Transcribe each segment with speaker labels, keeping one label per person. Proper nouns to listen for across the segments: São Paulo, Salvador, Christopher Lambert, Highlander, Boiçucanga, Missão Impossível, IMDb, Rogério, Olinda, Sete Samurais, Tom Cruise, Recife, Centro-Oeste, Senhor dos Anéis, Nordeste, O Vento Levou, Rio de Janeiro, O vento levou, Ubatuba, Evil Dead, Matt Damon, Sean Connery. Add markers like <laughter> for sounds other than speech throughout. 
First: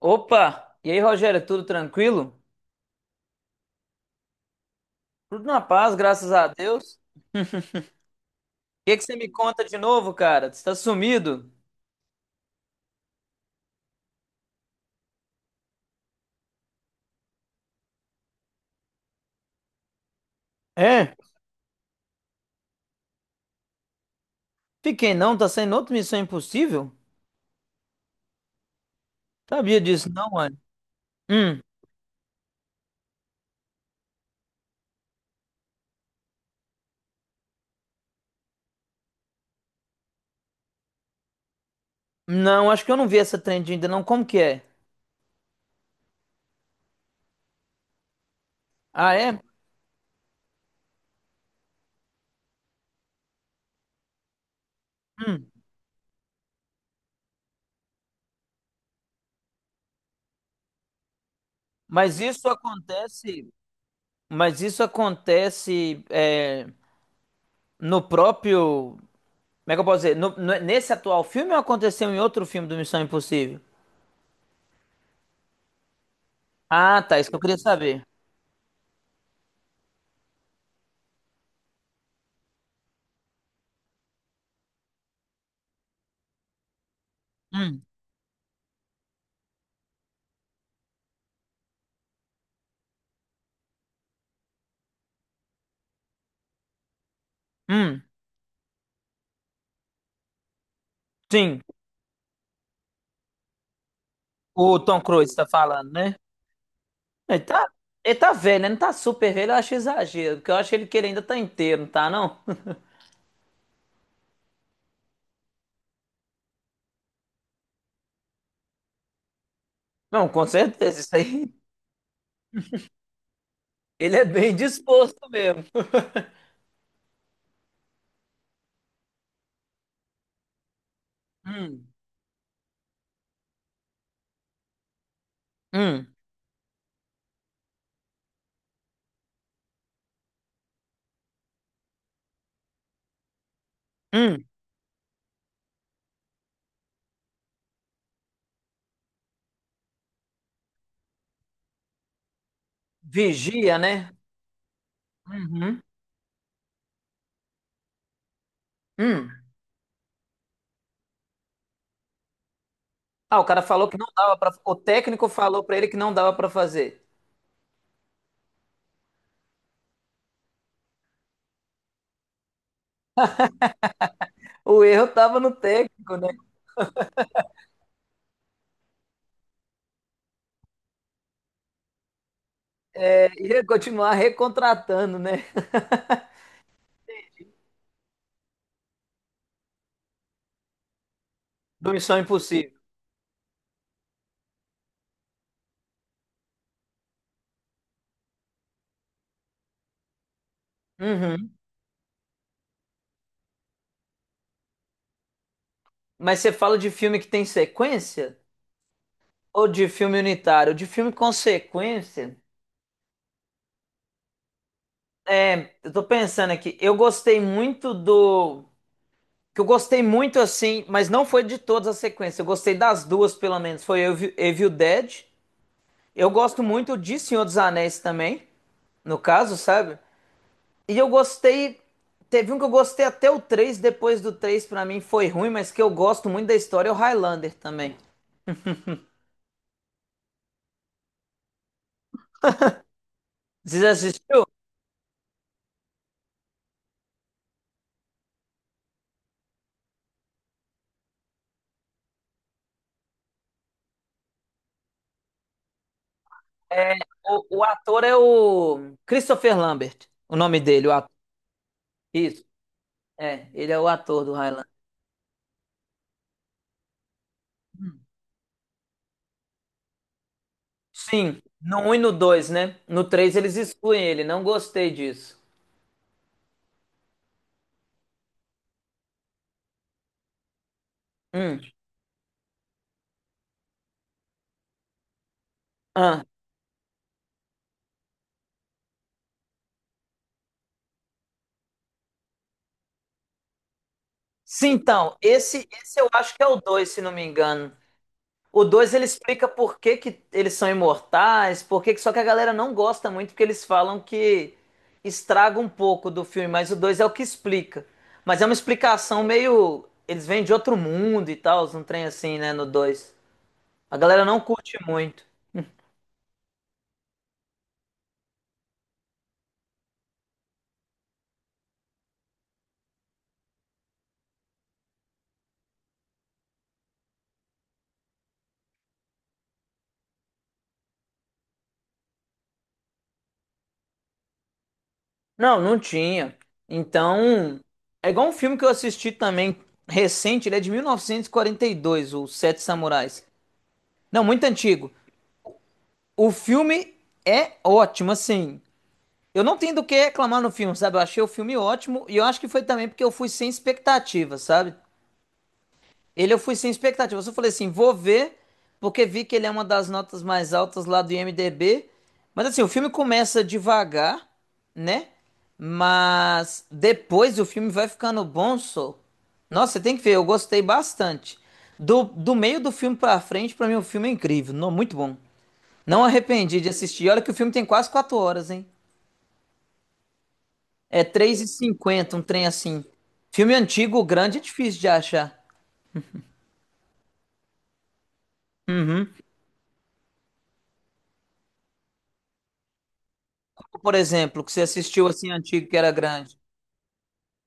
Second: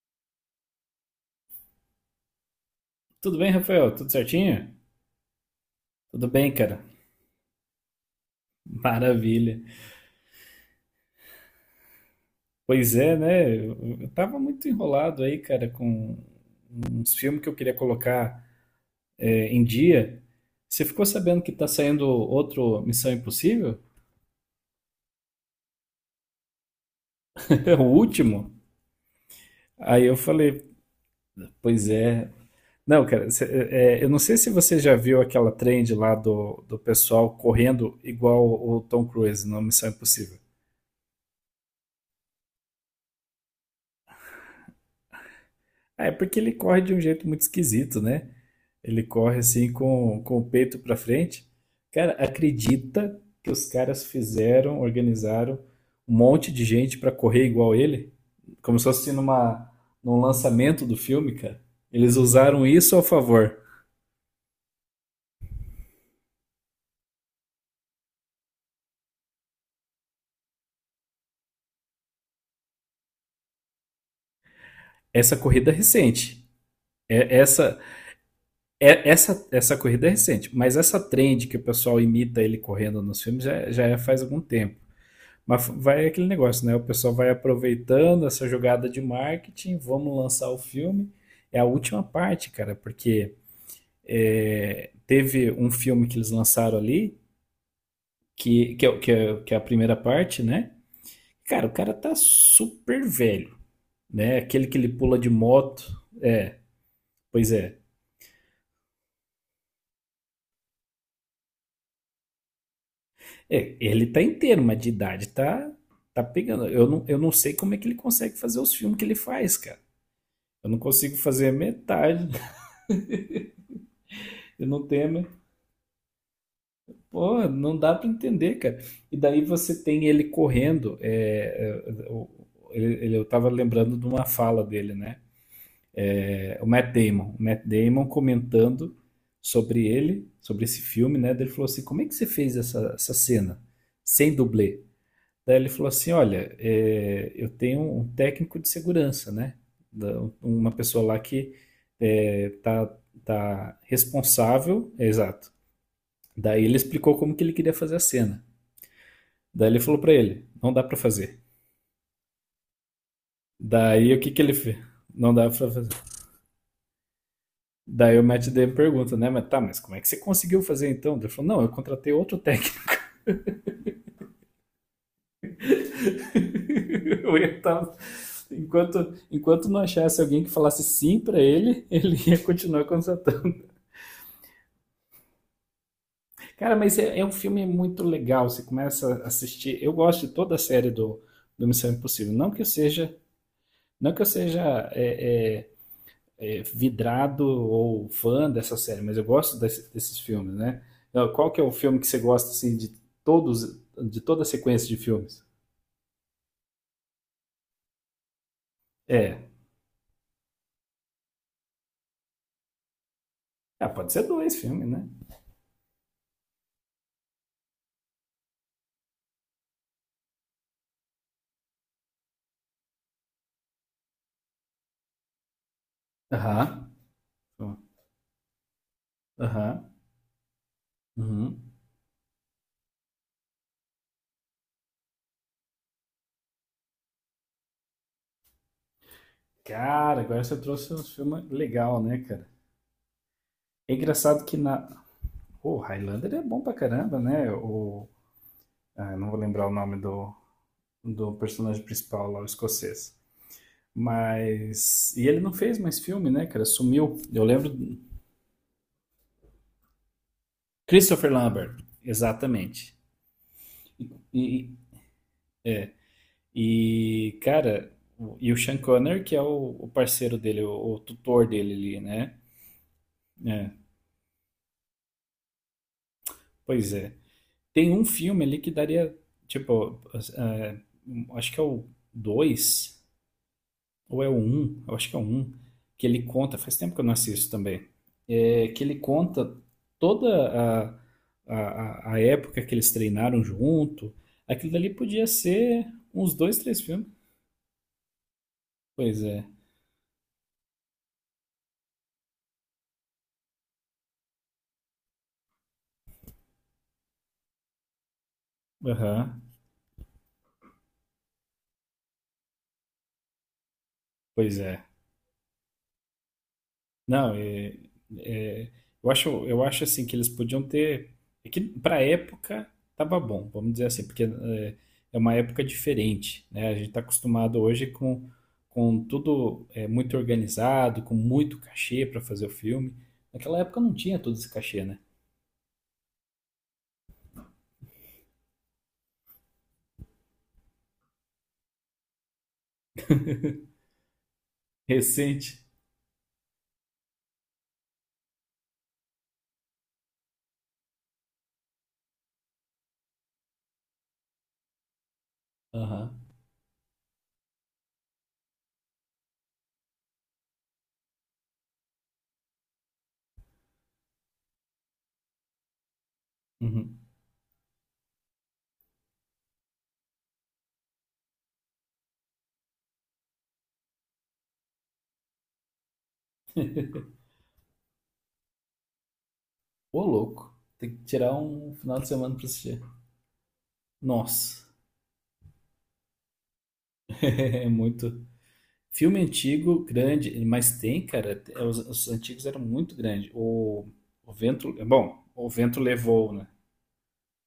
Speaker 1: Opa! E aí, Rogério, tudo tranquilo?
Speaker 2: Tudo bem, Rafael? Tudo certinho?
Speaker 1: Tudo na paz,
Speaker 2: Tudo
Speaker 1: graças a
Speaker 2: bem, cara.
Speaker 1: Deus. O que que você me
Speaker 2: Maravilha.
Speaker 1: conta de novo, cara? Você tá sumido?
Speaker 2: Pois é, né? Eu tava muito enrolado aí, cara, com uns filmes que eu queria colocar em dia. Você ficou
Speaker 1: É,
Speaker 2: sabendo que tá saindo outro Missão Impossível?
Speaker 1: fiquei não, tá saindo outra Missão Impossível?
Speaker 2: <laughs> O último?
Speaker 1: Sabia
Speaker 2: Aí
Speaker 1: disso
Speaker 2: eu
Speaker 1: não, mano.
Speaker 2: falei,
Speaker 1: Hum.
Speaker 2: pois é. Não, cara, eu não sei se você já viu aquela trend lá do pessoal correndo igual o Tom Cruise no Missão Impossível.
Speaker 1: Não, acho que eu não vi essa trend ainda não, como que é?
Speaker 2: É porque ele corre de um jeito muito esquisito, né? Ele
Speaker 1: Ah,
Speaker 2: corre
Speaker 1: é?
Speaker 2: assim com o peito pra frente. Cara, acredita que os caras fizeram,
Speaker 1: Hum.
Speaker 2: organizaram um monte de gente pra correr igual ele? Como se fosse num lançamento do filme, cara. Eles
Speaker 1: mas isso
Speaker 2: usaram isso ao
Speaker 1: acontece,
Speaker 2: favor.
Speaker 1: mas isso acontece é, no próprio, como é que eu posso dizer, nesse atual filme ou aconteceu em outro filme do Missão Impossível?
Speaker 2: Essa corrida é recente.
Speaker 1: Ah, tá, isso que
Speaker 2: É,
Speaker 1: eu queria
Speaker 2: essa,
Speaker 1: saber.
Speaker 2: essa corrida é recente. Mas essa trend que o pessoal imita ele correndo nos filmes já é faz algum tempo. Mas vai aquele negócio, né? O pessoal vai
Speaker 1: Hum.
Speaker 2: aproveitando essa jogada de marketing, vamos lançar o filme. É a última parte, cara, porque teve um filme que eles lançaram ali,
Speaker 1: Hum.
Speaker 2: que, é, o- que é a primeira parte, né?
Speaker 1: Sim.
Speaker 2: Cara, o cara tá super velho, né? Aquele que
Speaker 1: O
Speaker 2: ele
Speaker 1: Tom
Speaker 2: pula de
Speaker 1: Cruise tá
Speaker 2: moto.
Speaker 1: falando, né? Ele
Speaker 2: Pois
Speaker 1: tá,
Speaker 2: é.
Speaker 1: ele tá velho, né? Não tá super velho, eu acho exagero, porque eu acho que ele ainda tá inteiro, não tá, não? <laughs>
Speaker 2: É, ele tá inteiro, mas de idade tá pegando. Eu não sei como é que ele consegue fazer os filmes que ele faz, cara.
Speaker 1: Não, com
Speaker 2: Eu não
Speaker 1: certeza, isso
Speaker 2: consigo fazer
Speaker 1: aí.
Speaker 2: metade. <laughs>
Speaker 1: Ele é bem
Speaker 2: Eu não tenho.
Speaker 1: disposto mesmo.
Speaker 2: Pô, não dá pra entender, cara. E daí você tem ele correndo.
Speaker 1: Hum.
Speaker 2: Eu tava lembrando de uma fala dele, né?
Speaker 1: Hum.
Speaker 2: O Matt Damon. O Matt Damon comentando sobre ele, sobre esse filme, né? Daí ele falou assim: Como é que você fez essa cena sem
Speaker 1: Hum.
Speaker 2: dublê? Daí ele falou assim: Olha, eu tenho um técnico de segurança, né? Uma pessoa lá que é, tá,
Speaker 1: Vigia,
Speaker 2: tá
Speaker 1: né?
Speaker 2: responsável. É, exato.
Speaker 1: Uhum.
Speaker 2: Daí ele explicou como que ele queria fazer a cena.
Speaker 1: Hum.
Speaker 2: Daí ele falou pra ele, não dá pra fazer.
Speaker 1: Ah, o cara falou que não
Speaker 2: Daí o que
Speaker 1: dava
Speaker 2: que
Speaker 1: pra.
Speaker 2: ele
Speaker 1: O
Speaker 2: fez?
Speaker 1: técnico
Speaker 2: Não dá pra
Speaker 1: falou pra ele
Speaker 2: fazer.
Speaker 1: que não dava pra fazer.
Speaker 2: Daí o Matt Damon pergunta, né? Mas tá, mas como é que você conseguiu fazer então? Ele falou, não, eu contratei outro técnico.
Speaker 1: O erro tava no técnico, né?
Speaker 2: <laughs> Eu ia estar... Enquanto, enquanto não achasse alguém que falasse sim pra ele, ele ia continuar
Speaker 1: É,
Speaker 2: contratando.
Speaker 1: ia continuar recontratando, né? <laughs>
Speaker 2: Cara, mas é um filme muito legal. Você começa a assistir. Eu gosto de toda a série do Missão
Speaker 1: Do Missão
Speaker 2: Impossível. Não que eu
Speaker 1: Impossível.
Speaker 2: seja, não que eu seja é, é, vidrado ou fã dessa série, mas eu gosto desses filmes, né? Então, qual
Speaker 1: Uhum.
Speaker 2: que é o filme que você gosta, assim, todos, de toda a sequência de filmes?
Speaker 1: Mas você fala de filme que tem sequência?
Speaker 2: É.
Speaker 1: Ou de filme unitário, de filme consequência.
Speaker 2: Ah, pode ser dois filmes, né?
Speaker 1: É, eu tô pensando aqui, eu gostei muito do. Que eu gostei muito assim, mas não foi de todas as sequências. Eu gostei das duas, pelo menos. Foi Evil Dead. Eu gosto
Speaker 2: Aham.
Speaker 1: muito de Senhor dos Anéis também, no caso,
Speaker 2: Aham.
Speaker 1: sabe? E eu
Speaker 2: Uhum.
Speaker 1: gostei. Teve um que eu gostei até o 3. Depois do 3, pra mim foi ruim, mas que eu gosto muito da história, é o Highlander também.
Speaker 2: Cara, agora você trouxe um filme legal, né, cara?
Speaker 1: Vocês
Speaker 2: É
Speaker 1: assistiu?
Speaker 2: engraçado que na. O Highlander é bom pra caramba, né? O... Ah, eu não vou lembrar o nome do personagem principal lá, o escocês. Mas. E ele não fez mais filme, né, cara?
Speaker 1: É,
Speaker 2: Sumiu. Eu
Speaker 1: o
Speaker 2: lembro
Speaker 1: ator é o Christopher Lambert, o nome dele, o ator.
Speaker 2: Christopher Lambert,
Speaker 1: Isso,
Speaker 2: exatamente.
Speaker 1: é, ele é o ator do Highlander.
Speaker 2: E, e, cara, e o Sean Connery, que é o parceiro dele, o
Speaker 1: Sim,
Speaker 2: tutor dele
Speaker 1: no um e
Speaker 2: ali,
Speaker 1: no
Speaker 2: né?
Speaker 1: 2, né? No 3 eles
Speaker 2: É,
Speaker 1: excluem ele, não gostei disso.
Speaker 2: pois é. Tem um filme ali que daria, tipo, é, acho
Speaker 1: Hum.
Speaker 2: que é o 2 ou é o um, eu acho que é o um, que ele
Speaker 1: Ah.
Speaker 2: conta, faz tempo que eu não assisto também, que ele conta toda a, a época que eles treinaram junto,
Speaker 1: Sim,
Speaker 2: aquilo dali
Speaker 1: então,
Speaker 2: podia
Speaker 1: esse,
Speaker 2: ser
Speaker 1: esse eu acho
Speaker 2: uns
Speaker 1: que é o
Speaker 2: dois, três
Speaker 1: 2, se
Speaker 2: filmes.
Speaker 1: não me engano. O 2 ele
Speaker 2: Pois é.
Speaker 1: explica por que que eles são imortais, por que que... Só que a galera não gosta muito, porque eles falam que estraga um pouco do filme, mas o 2 é o que explica. Mas é uma explicação
Speaker 2: Aham.
Speaker 1: meio... Eles vêm de outro mundo e tal, um trem assim, né, no dois. A galera não
Speaker 2: Pois
Speaker 1: curte
Speaker 2: é.
Speaker 1: muito.
Speaker 2: Não, é, eu acho, assim que eles podiam ter. É que para época tava bom, vamos dizer assim, porque é uma época diferente, né? A gente está acostumado hoje com tudo muito organizado, com muito cachê para fazer o filme. Naquela época não tinha todo esse cachê, né?
Speaker 1: Não, não tinha. Então, é igual um filme que eu assisti também recente, ele é de mil novecentos e quarenta e dois, o Sete Samurais. Não, muito antigo.
Speaker 2: Recente.
Speaker 1: O filme é ótimo, assim. Eu não tenho do que reclamar no filme, sabe? Eu achei o filme ótimo e eu acho que foi também porque eu fui sem expectativa, sabe?
Speaker 2: Aham.
Speaker 1: Ele eu fui sem expectativa. Eu só falei assim, vou ver, porque vi que ele é uma das notas mais altas lá do IMDb. Mas assim, o filme começa devagar, né? Mas
Speaker 2: Uhum.
Speaker 1: depois o filme vai ficando bom, só. Nossa, você tem que ver, eu gostei bastante. Do meio do filme pra frente, pra mim o filme é incrível, não, muito bom. Não arrependi de
Speaker 2: <laughs>
Speaker 1: assistir. Olha que o filme tem quase 4 horas, hein?
Speaker 2: Ô, louco. Tem
Speaker 1: É
Speaker 2: que tirar
Speaker 1: três e
Speaker 2: um final de
Speaker 1: cinquenta, um
Speaker 2: semana
Speaker 1: trem
Speaker 2: para assistir.
Speaker 1: assim. Filme antigo, grande, é
Speaker 2: Nossa,
Speaker 1: difícil de achar.
Speaker 2: <laughs> é muito.
Speaker 1: Uhum.
Speaker 2: Filme antigo, grande, mas tem, cara. Os antigos eram muito grandes. O,
Speaker 1: Por
Speaker 2: o
Speaker 1: exemplo, que você
Speaker 2: vento. é
Speaker 1: assistiu
Speaker 2: Bom,
Speaker 1: assim
Speaker 2: o
Speaker 1: antigo que
Speaker 2: vento
Speaker 1: era
Speaker 2: levou,
Speaker 1: grande?
Speaker 2: né?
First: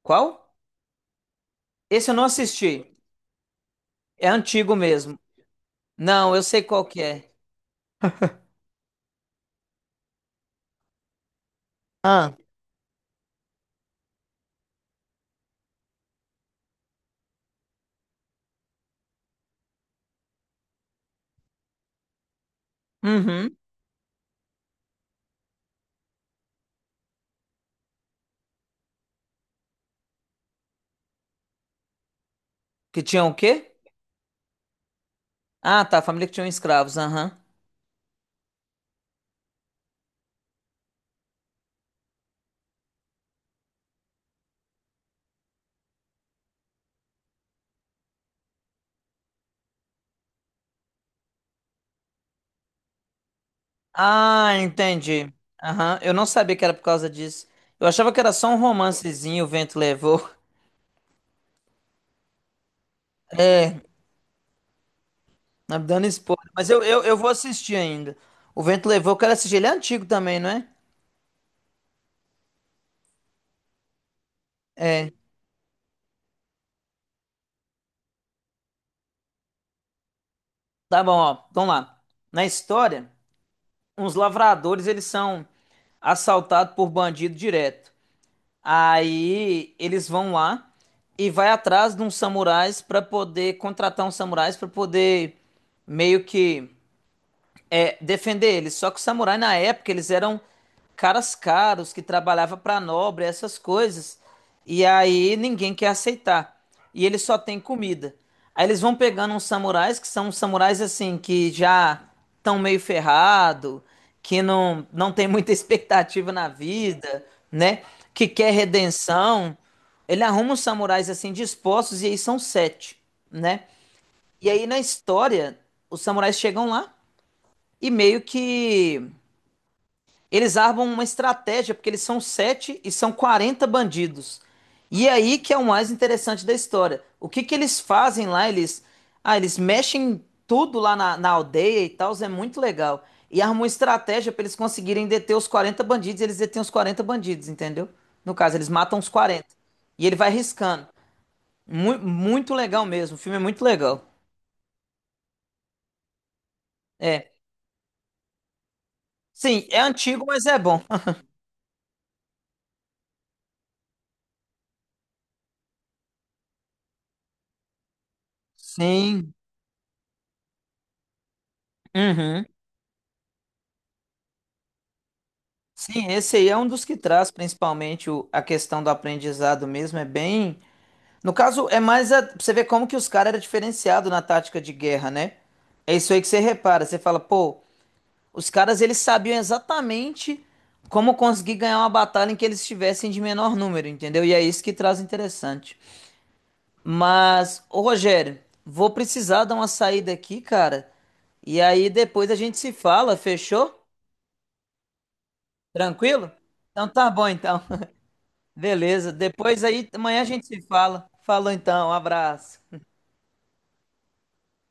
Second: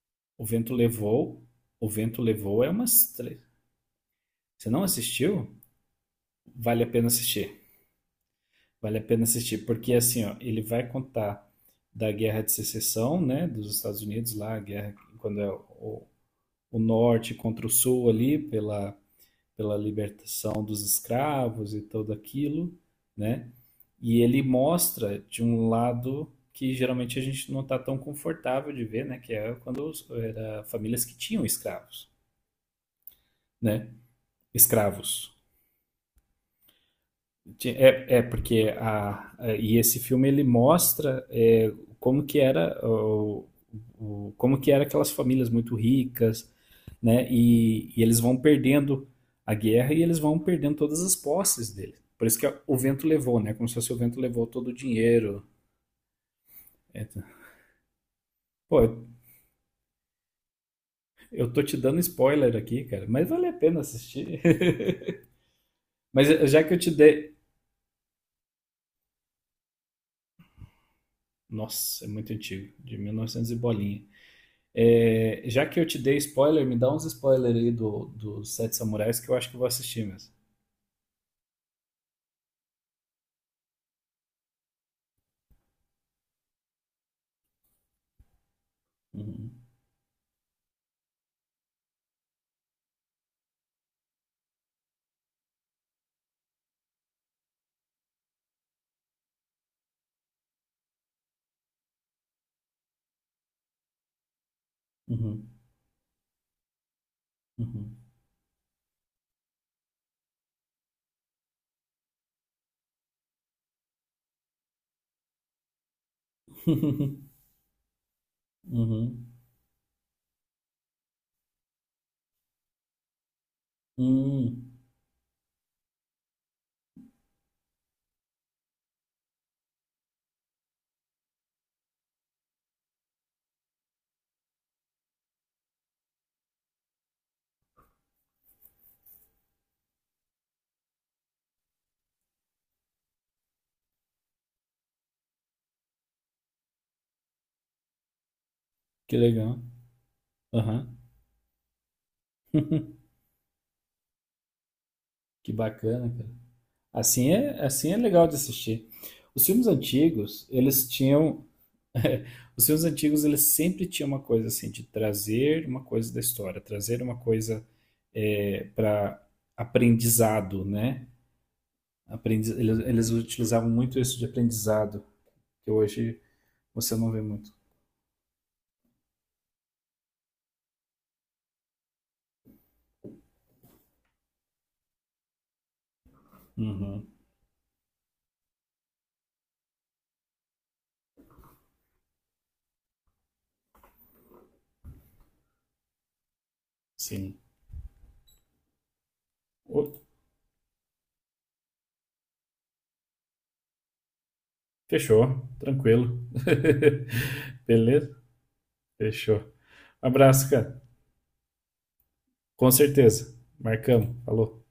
Speaker 1: Qual?
Speaker 2: O vento levou. O
Speaker 1: Esse eu
Speaker 2: vento
Speaker 1: não
Speaker 2: levou é
Speaker 1: assisti.
Speaker 2: umas três.
Speaker 1: É
Speaker 2: Você
Speaker 1: antigo
Speaker 2: não
Speaker 1: mesmo.
Speaker 2: assistiu?
Speaker 1: Não, eu sei qual
Speaker 2: Vale a
Speaker 1: que
Speaker 2: pena
Speaker 1: é.
Speaker 2: assistir. Vale a pena assistir, porque assim, ó, ele vai contar da
Speaker 1: Ah.
Speaker 2: Guerra de Secessão, né? Dos Estados Unidos lá, a guerra, quando é o norte contra o sul ali, pela libertação dos escravos e tudo aquilo, né?
Speaker 1: Uhum.
Speaker 2: E ele mostra de um lado que geralmente a gente não está tão confortável de ver, né? Que é quando era famílias que tinham escravos,
Speaker 1: Que tinham o quê?
Speaker 2: né? Escravos.
Speaker 1: Ah, tá. Família que tinha escravos. Aham.
Speaker 2: É porque e esse filme ele mostra como que era como que era aquelas famílias muito ricas, né? E eles vão perdendo a guerra e eles vão perdendo todas as posses dele. Por isso que o vento levou, né? Como se fosse o vento levou
Speaker 1: Ah,
Speaker 2: todo o
Speaker 1: entendi.
Speaker 2: dinheiro.
Speaker 1: Aham. Eu não sabia que era por
Speaker 2: É,
Speaker 1: causa
Speaker 2: tá.
Speaker 1: disso. Eu achava que era só um
Speaker 2: Pô, eu
Speaker 1: romancezinho, o vento levou. <laughs>
Speaker 2: eu tô te dando spoiler aqui, cara, mas vale a pena
Speaker 1: É,
Speaker 2: assistir. <laughs>
Speaker 1: tá me dando
Speaker 2: Mas
Speaker 1: spoiler.
Speaker 2: já
Speaker 1: Mas
Speaker 2: que eu
Speaker 1: eu,
Speaker 2: te
Speaker 1: eu, eu vou
Speaker 2: dei,
Speaker 1: assistir ainda. O vento levou, eu quero assistir. Ele é antigo também, não é?
Speaker 2: nossa, é muito antigo, de 1900 e novecentos e bolinha.
Speaker 1: É.
Speaker 2: É, já que eu te dei spoiler, me dá uns spoilers aí dos Sete Samurais que eu acho que eu vou assistir mesmo.
Speaker 1: Tá bom, ó. Vamos lá. Na história. Uns lavradores, eles são assaltados por bandido direto.
Speaker 2: Uhum,
Speaker 1: Aí eles vão lá e vai atrás de uns samurais para poder contratar uns samurais para poder meio que defender eles. Só que os samurais na época eles eram caras caros que trabalhavam para nobre, essas coisas. E aí
Speaker 2: uhum,
Speaker 1: ninguém quer aceitar. E eles só têm
Speaker 2: uhum.
Speaker 1: comida. Aí eles vão pegando uns samurais que são uns samurais assim que já estão meio ferrado, que não tem muita <laughs> expectativa na vida,
Speaker 2: <laughs>
Speaker 1: né? Que quer
Speaker 2: Uhum.
Speaker 1: redenção. Ele arruma uns samurais assim dispostos e aí são sete, né? E aí
Speaker 2: Hum,
Speaker 1: na história os samurais chegam lá e meio que eles armam uma estratégia, porque eles são sete e são 40 bandidos. E é aí que é o mais interessante da história. O que que eles fazem lá? Eles mexem tudo lá na aldeia e tal, é muito legal. E armam uma estratégia para eles conseguirem deter os 40 bandidos, e eles detêm os 40 bandidos, entendeu? No caso, eles matam os
Speaker 2: que
Speaker 1: 40.
Speaker 2: legal.
Speaker 1: E ele vai riscando.
Speaker 2: Aham,
Speaker 1: Muito legal mesmo, o filme é muito legal.
Speaker 2: que bacana, cara.
Speaker 1: É.
Speaker 2: Assim é legal de assistir. Os filmes
Speaker 1: Sim, é antigo, mas
Speaker 2: antigos,
Speaker 1: é bom.
Speaker 2: eles
Speaker 1: <laughs>
Speaker 2: tinham. <laughs> Os filmes antigos, eles sempre tinham uma coisa assim, de trazer uma coisa da história, trazer uma coisa para
Speaker 1: Sim.
Speaker 2: aprendizado, né?
Speaker 1: Uhum.
Speaker 2: Eles, utilizavam muito isso de aprendizado que
Speaker 1: Sim,
Speaker 2: hoje
Speaker 1: esse aí é um dos
Speaker 2: você
Speaker 1: que
Speaker 2: não vê
Speaker 1: traz
Speaker 2: muito.
Speaker 1: principalmente a questão do aprendizado mesmo, é bem. No caso, é mais a, pra você ver como que os caras eram diferenciados na tática de guerra, né? É isso aí que você repara, você
Speaker 2: Uhum,
Speaker 1: fala, pô, os caras eles sabiam exatamente como conseguir ganhar uma batalha em que eles estivessem de menor número, entendeu? E é isso que traz interessante.
Speaker 2: sim.
Speaker 1: Mas, ô Rogério, vou precisar dar uma
Speaker 2: Ô,
Speaker 1: saída aqui, cara. E aí depois a gente se fala, fechou?
Speaker 2: fechou, tranquilo.
Speaker 1: Tranquilo? Então tá bom então.
Speaker 2: <laughs> Beleza?
Speaker 1: Beleza.
Speaker 2: Fechou.
Speaker 1: Depois aí, amanhã a gente
Speaker 2: Abraço,
Speaker 1: se
Speaker 2: cara.
Speaker 1: fala. Falou então, um abraço.
Speaker 2: Com certeza. Marcamos. Falou.